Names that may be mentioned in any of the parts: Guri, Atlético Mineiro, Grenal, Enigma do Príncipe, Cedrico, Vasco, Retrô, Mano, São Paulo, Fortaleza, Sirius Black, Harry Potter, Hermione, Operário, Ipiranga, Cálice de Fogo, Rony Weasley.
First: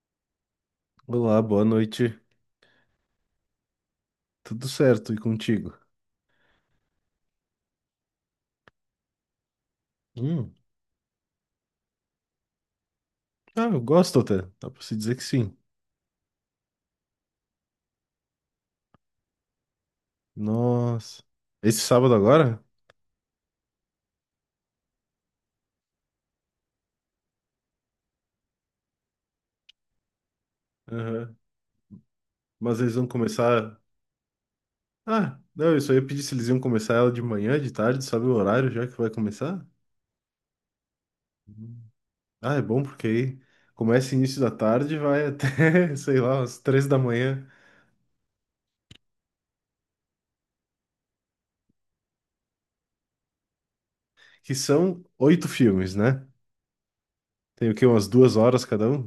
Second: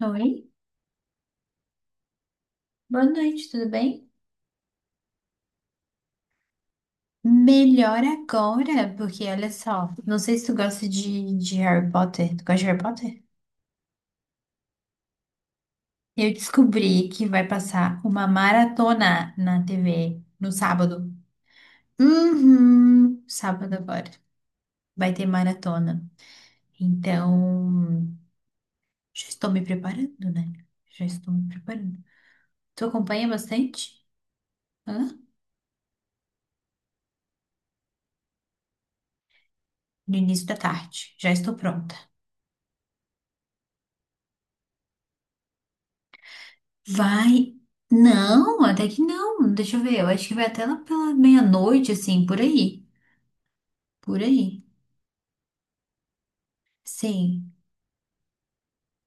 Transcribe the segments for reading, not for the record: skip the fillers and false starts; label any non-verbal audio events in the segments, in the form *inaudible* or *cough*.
Oi, Olá, boa noite. boa noite, tudo bem? Tudo certo e contigo? Melhor agora, porque olha só, não sei se Hum, tu gosta de Harry Potter. Tu gosta de Harry Potter? ah, eu gosto até. Dá pra se dizer que sim. Eu descobri que vai passar uma maratona na TV no sábado. Nossa. Esse sábado agora? Uhum, sábado agora. Vai ter maratona. Então, já estou me preparando, né? Já estou Aham. me preparando. Mas Tu eles vão acompanha começar. bastante? Hã? Ah, não, eu só ia pedir se eles iam começar ela de manhã, de tarde, sabe o horário já que vai começar? No início da tarde. Já estou Hum. pronta. Ah, é bom porque aí começa início da tarde e vai até, *laughs* sei lá, umas 3 da manhã, Vai. Não, até que não. Deixa eu ver. Eu acho que vai até lá pela meia-noite, assim, por aí. Por que aí. são oito filmes, né? Sim. Tem o quê? Umas 2 horas cada um?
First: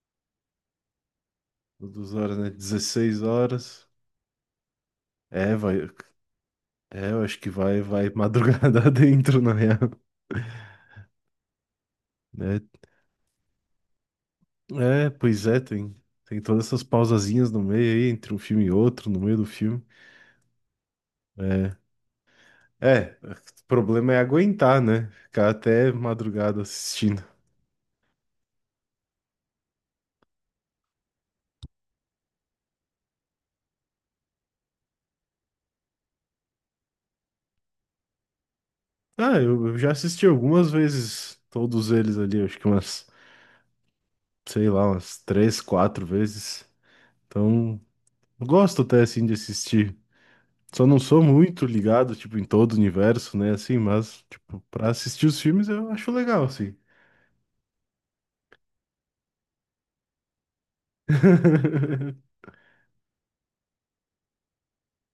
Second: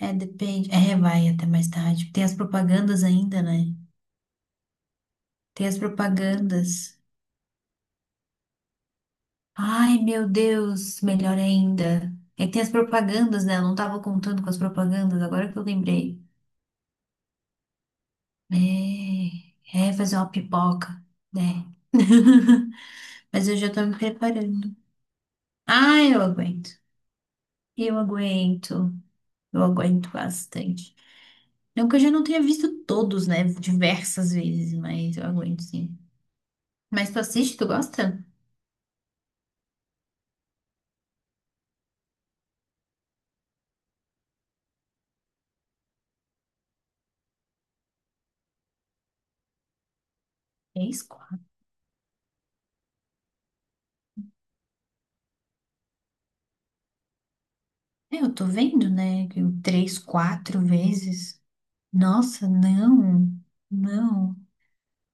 É, depende. É, vai até mais tarde. Duas Tem as horas, né? propagandas 16 ainda, né? horas. É, Tem as vai. propagandas. É, eu acho que vai madrugada *laughs* dentro, na real, Ai, meu Deus, melhor ainda. É que né? tem as propagandas, né? Eu não tava contando com as É, propagandas, pois agora que é, eu tem, lembrei. tem todas essas pausazinhas no meio aí, entre um filme e outro, no meio do filme. É fazer uma pipoca, né? É, é, *laughs* o Mas eu já tô me problema é preparando. aguentar, né? Ficar até Ai, eu madrugada aguento. assistindo. Eu aguento. Eu aguento bastante. Não que eu já não tenha visto todos, né? Diversas vezes, mas eu aguento sim. Mas tu assiste, tu gosta? Ah, eu já assisti algumas vezes todos eles ali, acho que umas, sei lá, umas três, quatro vezes. Então, eu gosto até assim de assistir. Só não Três, sou quatro. muito ligado, tipo, em todo o universo, né? Assim, mas, tipo, pra assistir os filmes eu acho legal, assim. É, eu tô vendo, né? Que três, quatro vezes. *laughs* Nossa, não. Não.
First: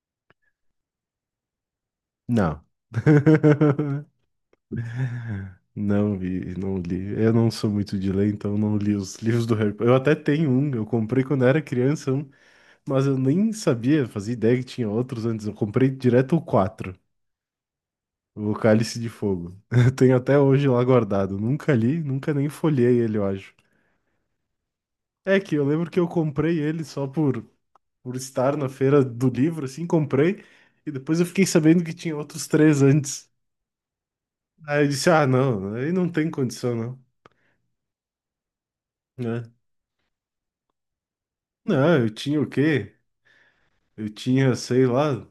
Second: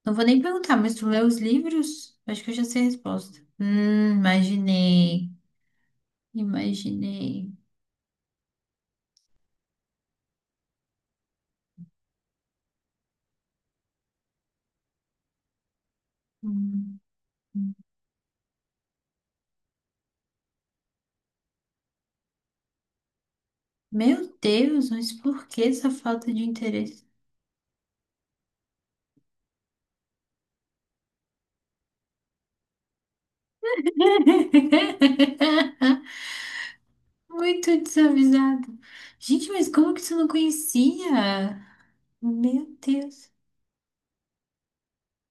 Não vou nem perguntar, mas tu lê os livros? Acho que eu Não. já sei a resposta. *laughs* Imaginei. Não vi, não li. Eu não Imaginei. sou muito de ler, então não li os livros do Harry Potter. Eu até tenho um, eu comprei quando era criança um, mas eu nem sabia, fazia ideia que tinha outros antes. Eu comprei direto o 4, Hum. o Cálice de Fogo. *laughs* Eu tenho até hoje lá guardado. Nunca li, nunca nem folhei ele, eu acho. Meu Deus, mas É por que que eu lembro essa que eu falta de comprei ele só interesse? por estar na feira do livro, assim, comprei, e depois eu fiquei sabendo que tinha outros três antes. Aí eu disse, ah, não, aí *laughs* não tem condição, não, Muito desavisado. né? Gente, mas como que você não conhecia? Não, eu tinha o Meu quê? Deus. Eu tinha, sei lá,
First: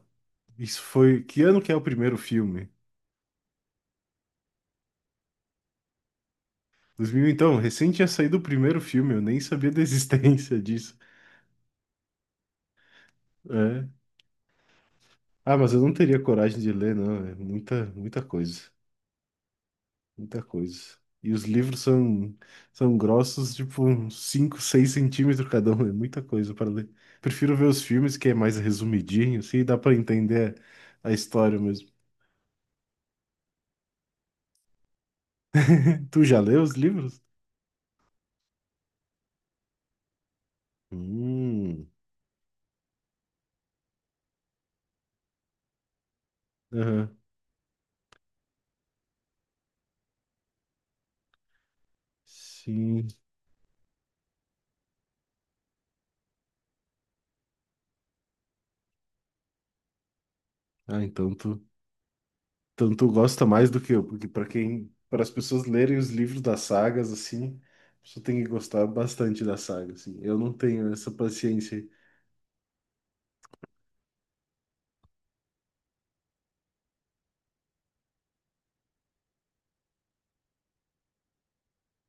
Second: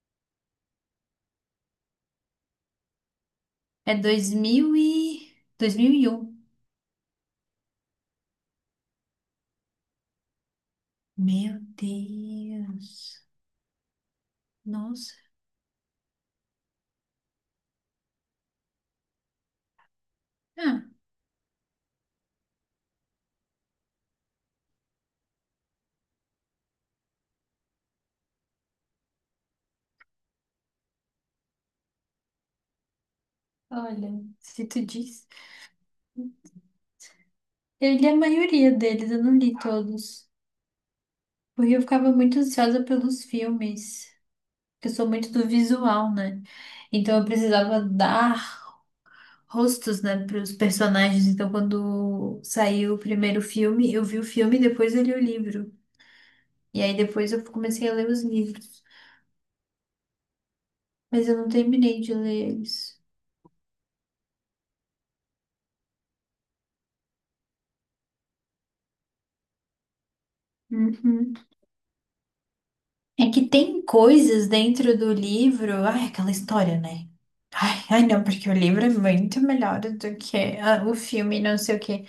isso foi, que ano que é o primeiro filme? É dois mil e um. Dois mil então, recém tinha saído o primeiro filme, eu nem sabia da existência *laughs* disso, Meu Deus. né? Nossa. Ah, mas eu não teria coragem de ler, não, é muita, muita coisa, muita coisa. Ah, E os livros são grossos, tipo, uns 5, 6 centímetros cada um, é muita coisa para ler. Prefiro ver os filmes, que é mais resumidinho, assim, dá para entender a história. olha, se tu diz. Tu já leu os livros? Eu li a maioria deles, eu não li todos. Porque eu Hum, ficava muito ansiosa pelos filmes. Porque eu sou muito do visual, né? aham. Então eu precisava dar rostos, né, para os personagens. Então quando saiu o Sim. primeiro filme, eu vi o filme e depois eu li o livro. E aí depois eu comecei a ler os livros, Ah, mas então eu não tu, terminei de ler então eles. tu gosta mais do que eu, porque para as pessoas lerem os livros das sagas assim, a pessoa tem que gostar bastante da saga, assim. Eu não tenho essa Uhum. paciência aí. É que tem coisas dentro do livro. Ai, aquela história, né? Ai, ai, não, porque o livro é muito melhor do que o filme, não sei o quê.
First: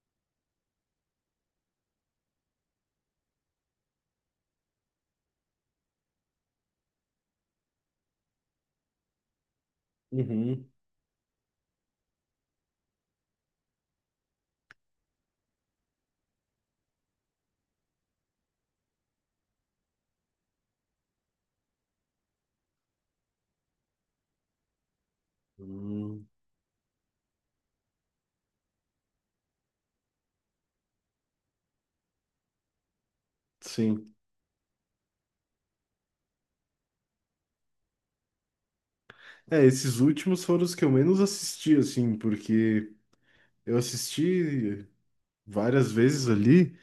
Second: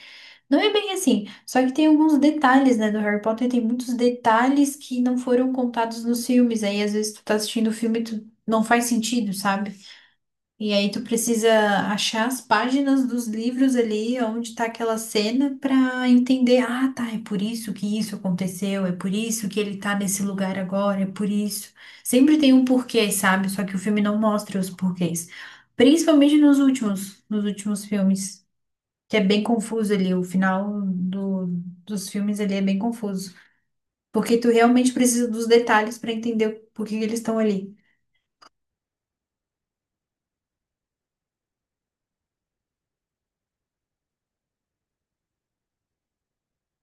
Não é bem assim. Só que tem alguns detalhes, né, do Harry Potter, tem muitos detalhes que não foram contados nos filmes. Aí, às vezes, tu tá assistindo o filme e tu não faz sentido, sabe? Uhum. E aí tu precisa achar as páginas dos livros ali, onde tá aquela cena, pra entender, ah, tá, é por isso que isso aconteceu, é por isso que ele tá nesse lugar agora, é por isso. Sempre tem um porquê, sabe? Só que o filme não mostra os porquês. Hum, Principalmente nos últimos filmes, que é bem confuso ali, o final dos filmes ali é bem confuso. sim. Porque tu realmente precisa dos detalhes pra entender por que que eles estão ali. É, esses últimos foram os que eu menos assisti, assim, porque eu assisti várias vezes ali.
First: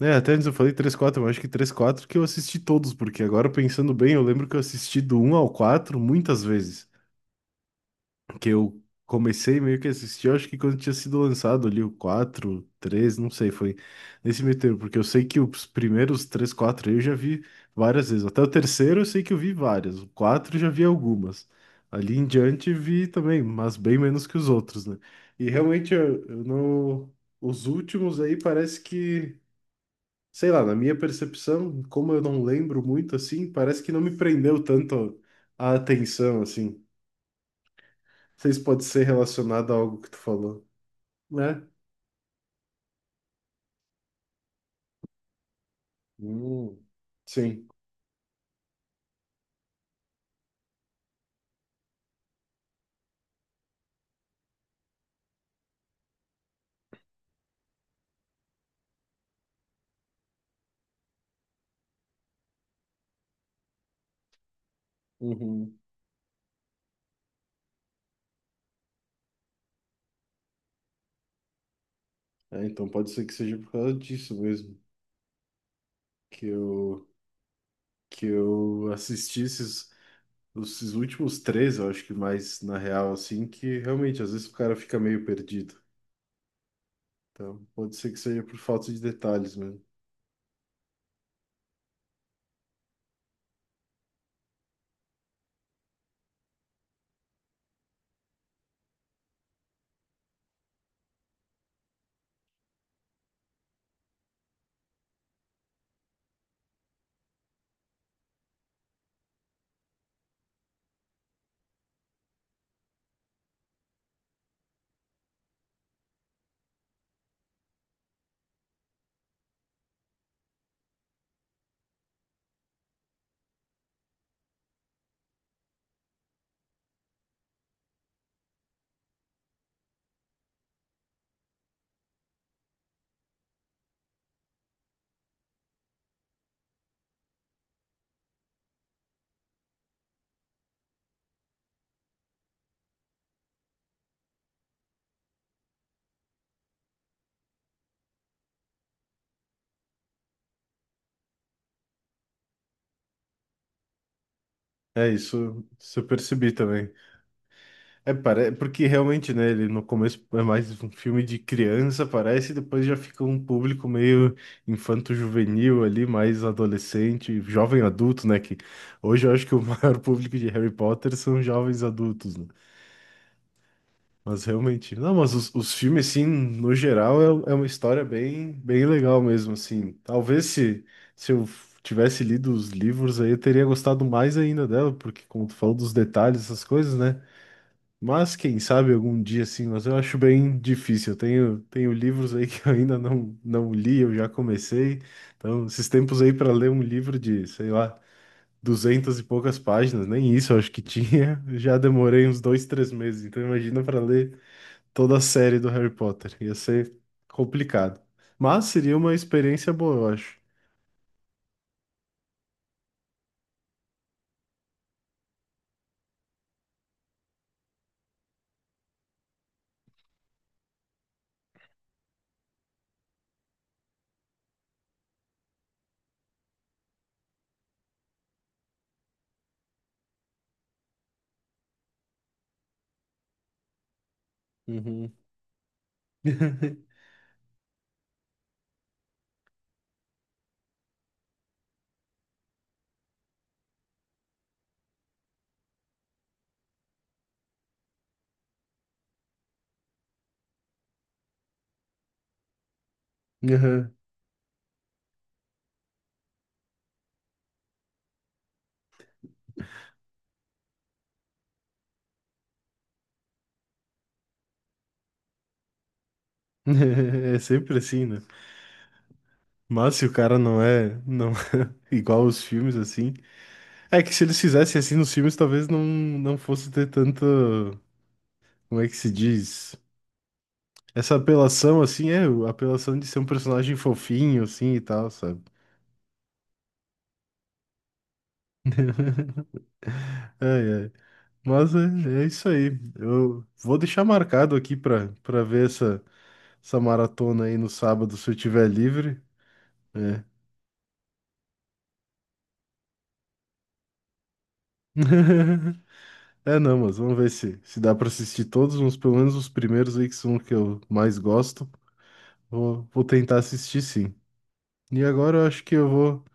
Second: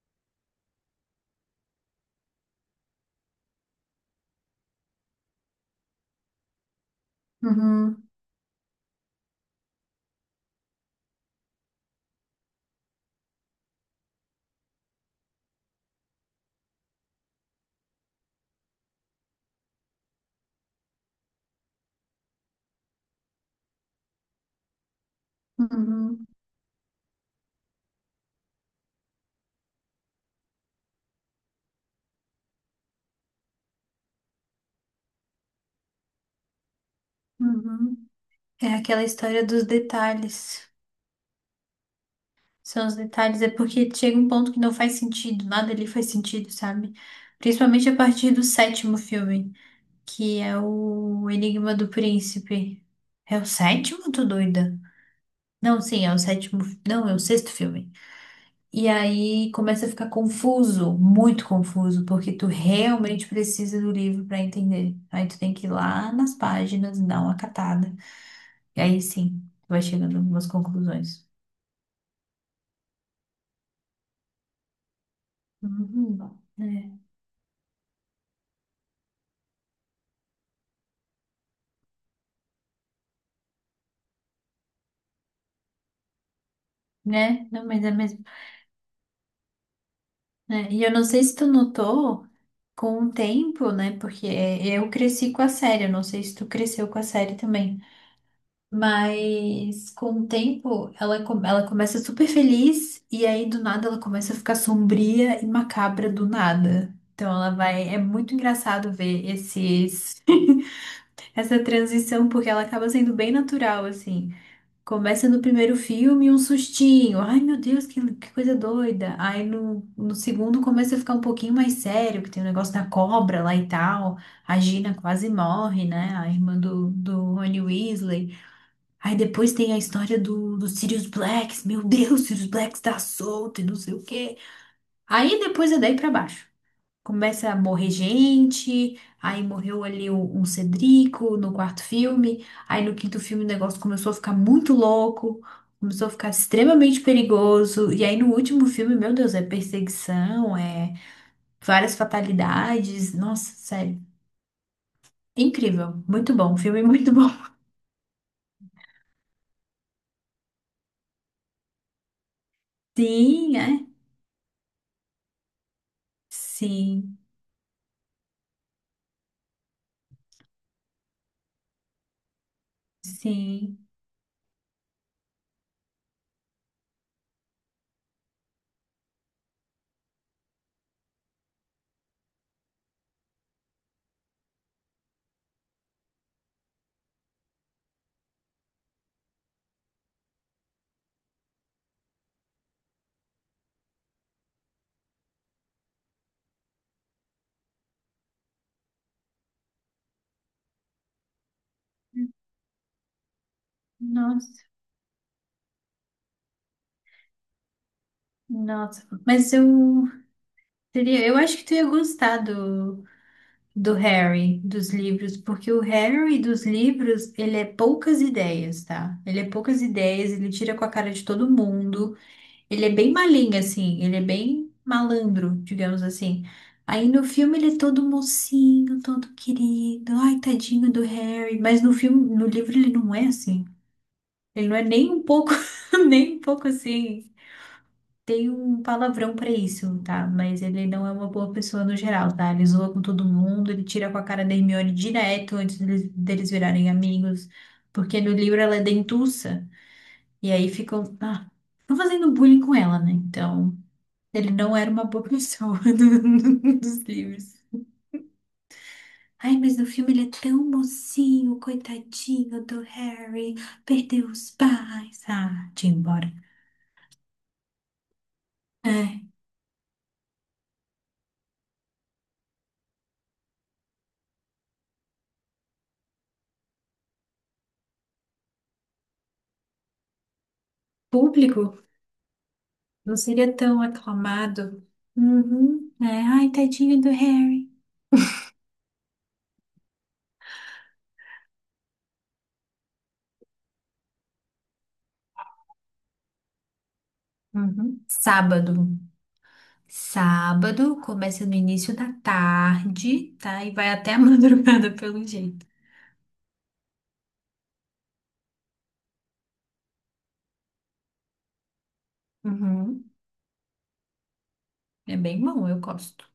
É, até antes eu falei três quatro mas acho que três quatro que eu assisti todos, porque agora pensando bem, eu lembro que eu assisti do um ao 4 muitas vezes. Uhum, Que eu comecei meio que a assistir, eu acho que quando tinha sido lançado ali o 4 3 não sei, foi nesse meio termo, porque eu sei que os primeiros 3 4 aí eu já vi várias vezes. Até o terceiro eu sei que eu vi várias, o 4 eu já vi algumas. Ali em diante vi também, mas bem menos que os outros, né? E realmente eu, uhum, eu não. Os últimos aí parece que sei lá, na minha percepção, como eu não lembro muito assim, parece que não me prendeu tanto a atenção assim. Não uhum. sei se É pode aquela ser história dos relacionado a algo que tu falou, detalhes. né? São os detalhes, é porque chega um ponto que não faz sentido, nada ali faz sentido, Hum, sabe? sim. Principalmente a partir do sétimo filme, que é o Enigma do Príncipe. É o sétimo, tô doida? Não, sim, é o sétimo. Não, é o sexto filme. E aí começa a ficar confuso, muito confuso, porque tu realmente precisa do livro pra entender. Aí tu tem que ir Uhum. lá nas páginas, dar uma catada. E aí sim, tu vai chegando a algumas conclusões. É, então pode ser que seja por causa disso mesmo Uhum. que É, eu que eu assisti esses últimos três, eu acho que mais na real assim, que realmente às vezes o cara fica meio perdido. né? Então Não, mas é pode ser que mesmo. seja por falta de detalhes mesmo. É. E eu não sei se tu notou com o tempo, né? Porque é, eu cresci com a série, eu não sei se tu cresceu com a série também. Mas com o tempo, ela começa super feliz e aí do nada ela começa a ficar sombria e macabra do nada. Então ela vai. É muito engraçado ver esses, *laughs* essa transição, porque ela acaba sendo bem natural, assim. Começa no primeiro filme um sustinho. Ai, meu Deus, que coisa doida. Aí no segundo começa a ficar um pouquinho mais sério, que tem o negócio da cobra lá e tal. A Gina quase morre, né? A irmã do Rony Weasley. Aí depois tem a história do Sirius Black. Meu Deus, Sirius Black está solto e não sei o quê. Aí depois é daí pra baixo. Começa a morrer gente, aí morreu ali um Cedrico no quarto filme, aí no quinto filme o negócio começou a ficar muito louco, começou a ficar extremamente perigoso, e aí no último filme, meu Deus, é perseguição, é várias fatalidades, nossa, sério, É isso, isso incrível, eu muito percebi bom, um filme também. muito bom. *laughs* É, porque realmente, né, ele no começo é mais um filme de criança, parece, e depois já fica um Sim, é? público meio infanto-juvenil ali, mais Sim, adolescente, jovem adulto, né, que hoje eu acho que o *laughs* maior público de Harry Potter são jovens adultos, né? sim, Mas realmente, não, mas os filmes, assim, no geral, é uma história bem, bem legal mesmo, assim. Talvez se eu tivesse lido os livros aí, eu teria gostado mais ainda dela, porque como tu falou dos detalhes, essas coisas, né? Mas quem sabe algum dia sim, mas eu acho bem difícil. Eu tenho livros aí *laughs* que eu ainda não, não li, eu já comecei. Então, esses tempos aí para ler um livro de, sei lá, duzentas e poucas páginas, nem isso eu acho que tinha, *laughs* já demorei uns 2, 3 meses. Então, imagina para ler nossa, toda a série do Harry Potter, ia ser complicado. Mas seria nossa, uma mas experiência boa, eu, eu acho. seria, eu acho que tu ia gostar do Harry, dos livros, porque o Harry dos livros, ele é poucas ideias, tá? Ele é poucas ideias, ele tira com a cara de todo mundo, ele é bem malinho, assim, ele é bem malandro, digamos assim. Aí no filme ele é todo mocinho, todo querido, ai, tadinho do Harry, mas no filme, no livro ele não é assim. Ele não é nem Uhum. um pouco, *laughs* nem um pouco *laughs* assim. Tem um palavrão pra isso, tá? Mas ele não é uma boa pessoa no geral, tá? Ele zoa com todo mundo, ele tira com a cara da Hermione direto antes deles virarem amigos, porque no livro ela é dentuça, e aí ficam fazendo bullying com ela, né? Então, Aham. *laughs* ele não era uma boa pessoa *laughs* dos livros. Ai, mas no filme ele é tão mocinho, coitadinho do Harry, perdeu os pais. Ah, tinha ido embora. É sempre assim, né? É. Mas se o cara não é, não *laughs* igual os filmes assim. É que se eles fizessem assim nos filmes, talvez não, não fosse ter tanta. Como é que se diz? Essa Público? apelação, assim, é, a apelação de Não ser um seria personagem tão fofinho, assim e aclamado. tal, sabe? Uhum. É, ai, tadinho do Harry. Ai, ai. Mas é isso aí. Eu vou deixar marcado aqui pra ver essa maratona aí no Uhum. sábado, se eu tiver Sábado. livre. É. Sábado começa no início da tarde, tá? E vai até a *laughs* madrugada, pelo jeito. *laughs* É, não, mas vamos ver se dá pra assistir todos, uns, pelo menos os primeiros aí que são os que eu mais gosto. Vou Uhum. tentar assistir sim. E É agora bem eu acho bom, que eu eu vou. gosto.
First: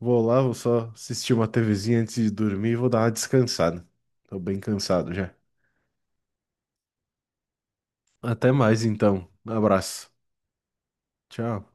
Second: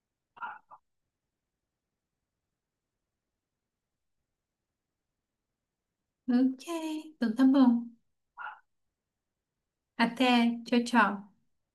Vou lá, vou só assistir uma TVzinha antes de dormir e vou dar uma descansada. Tô bem cansado já. Ok, então tá bom. Até mais então. Abraço. Até. Tchau, tchau. Tchau.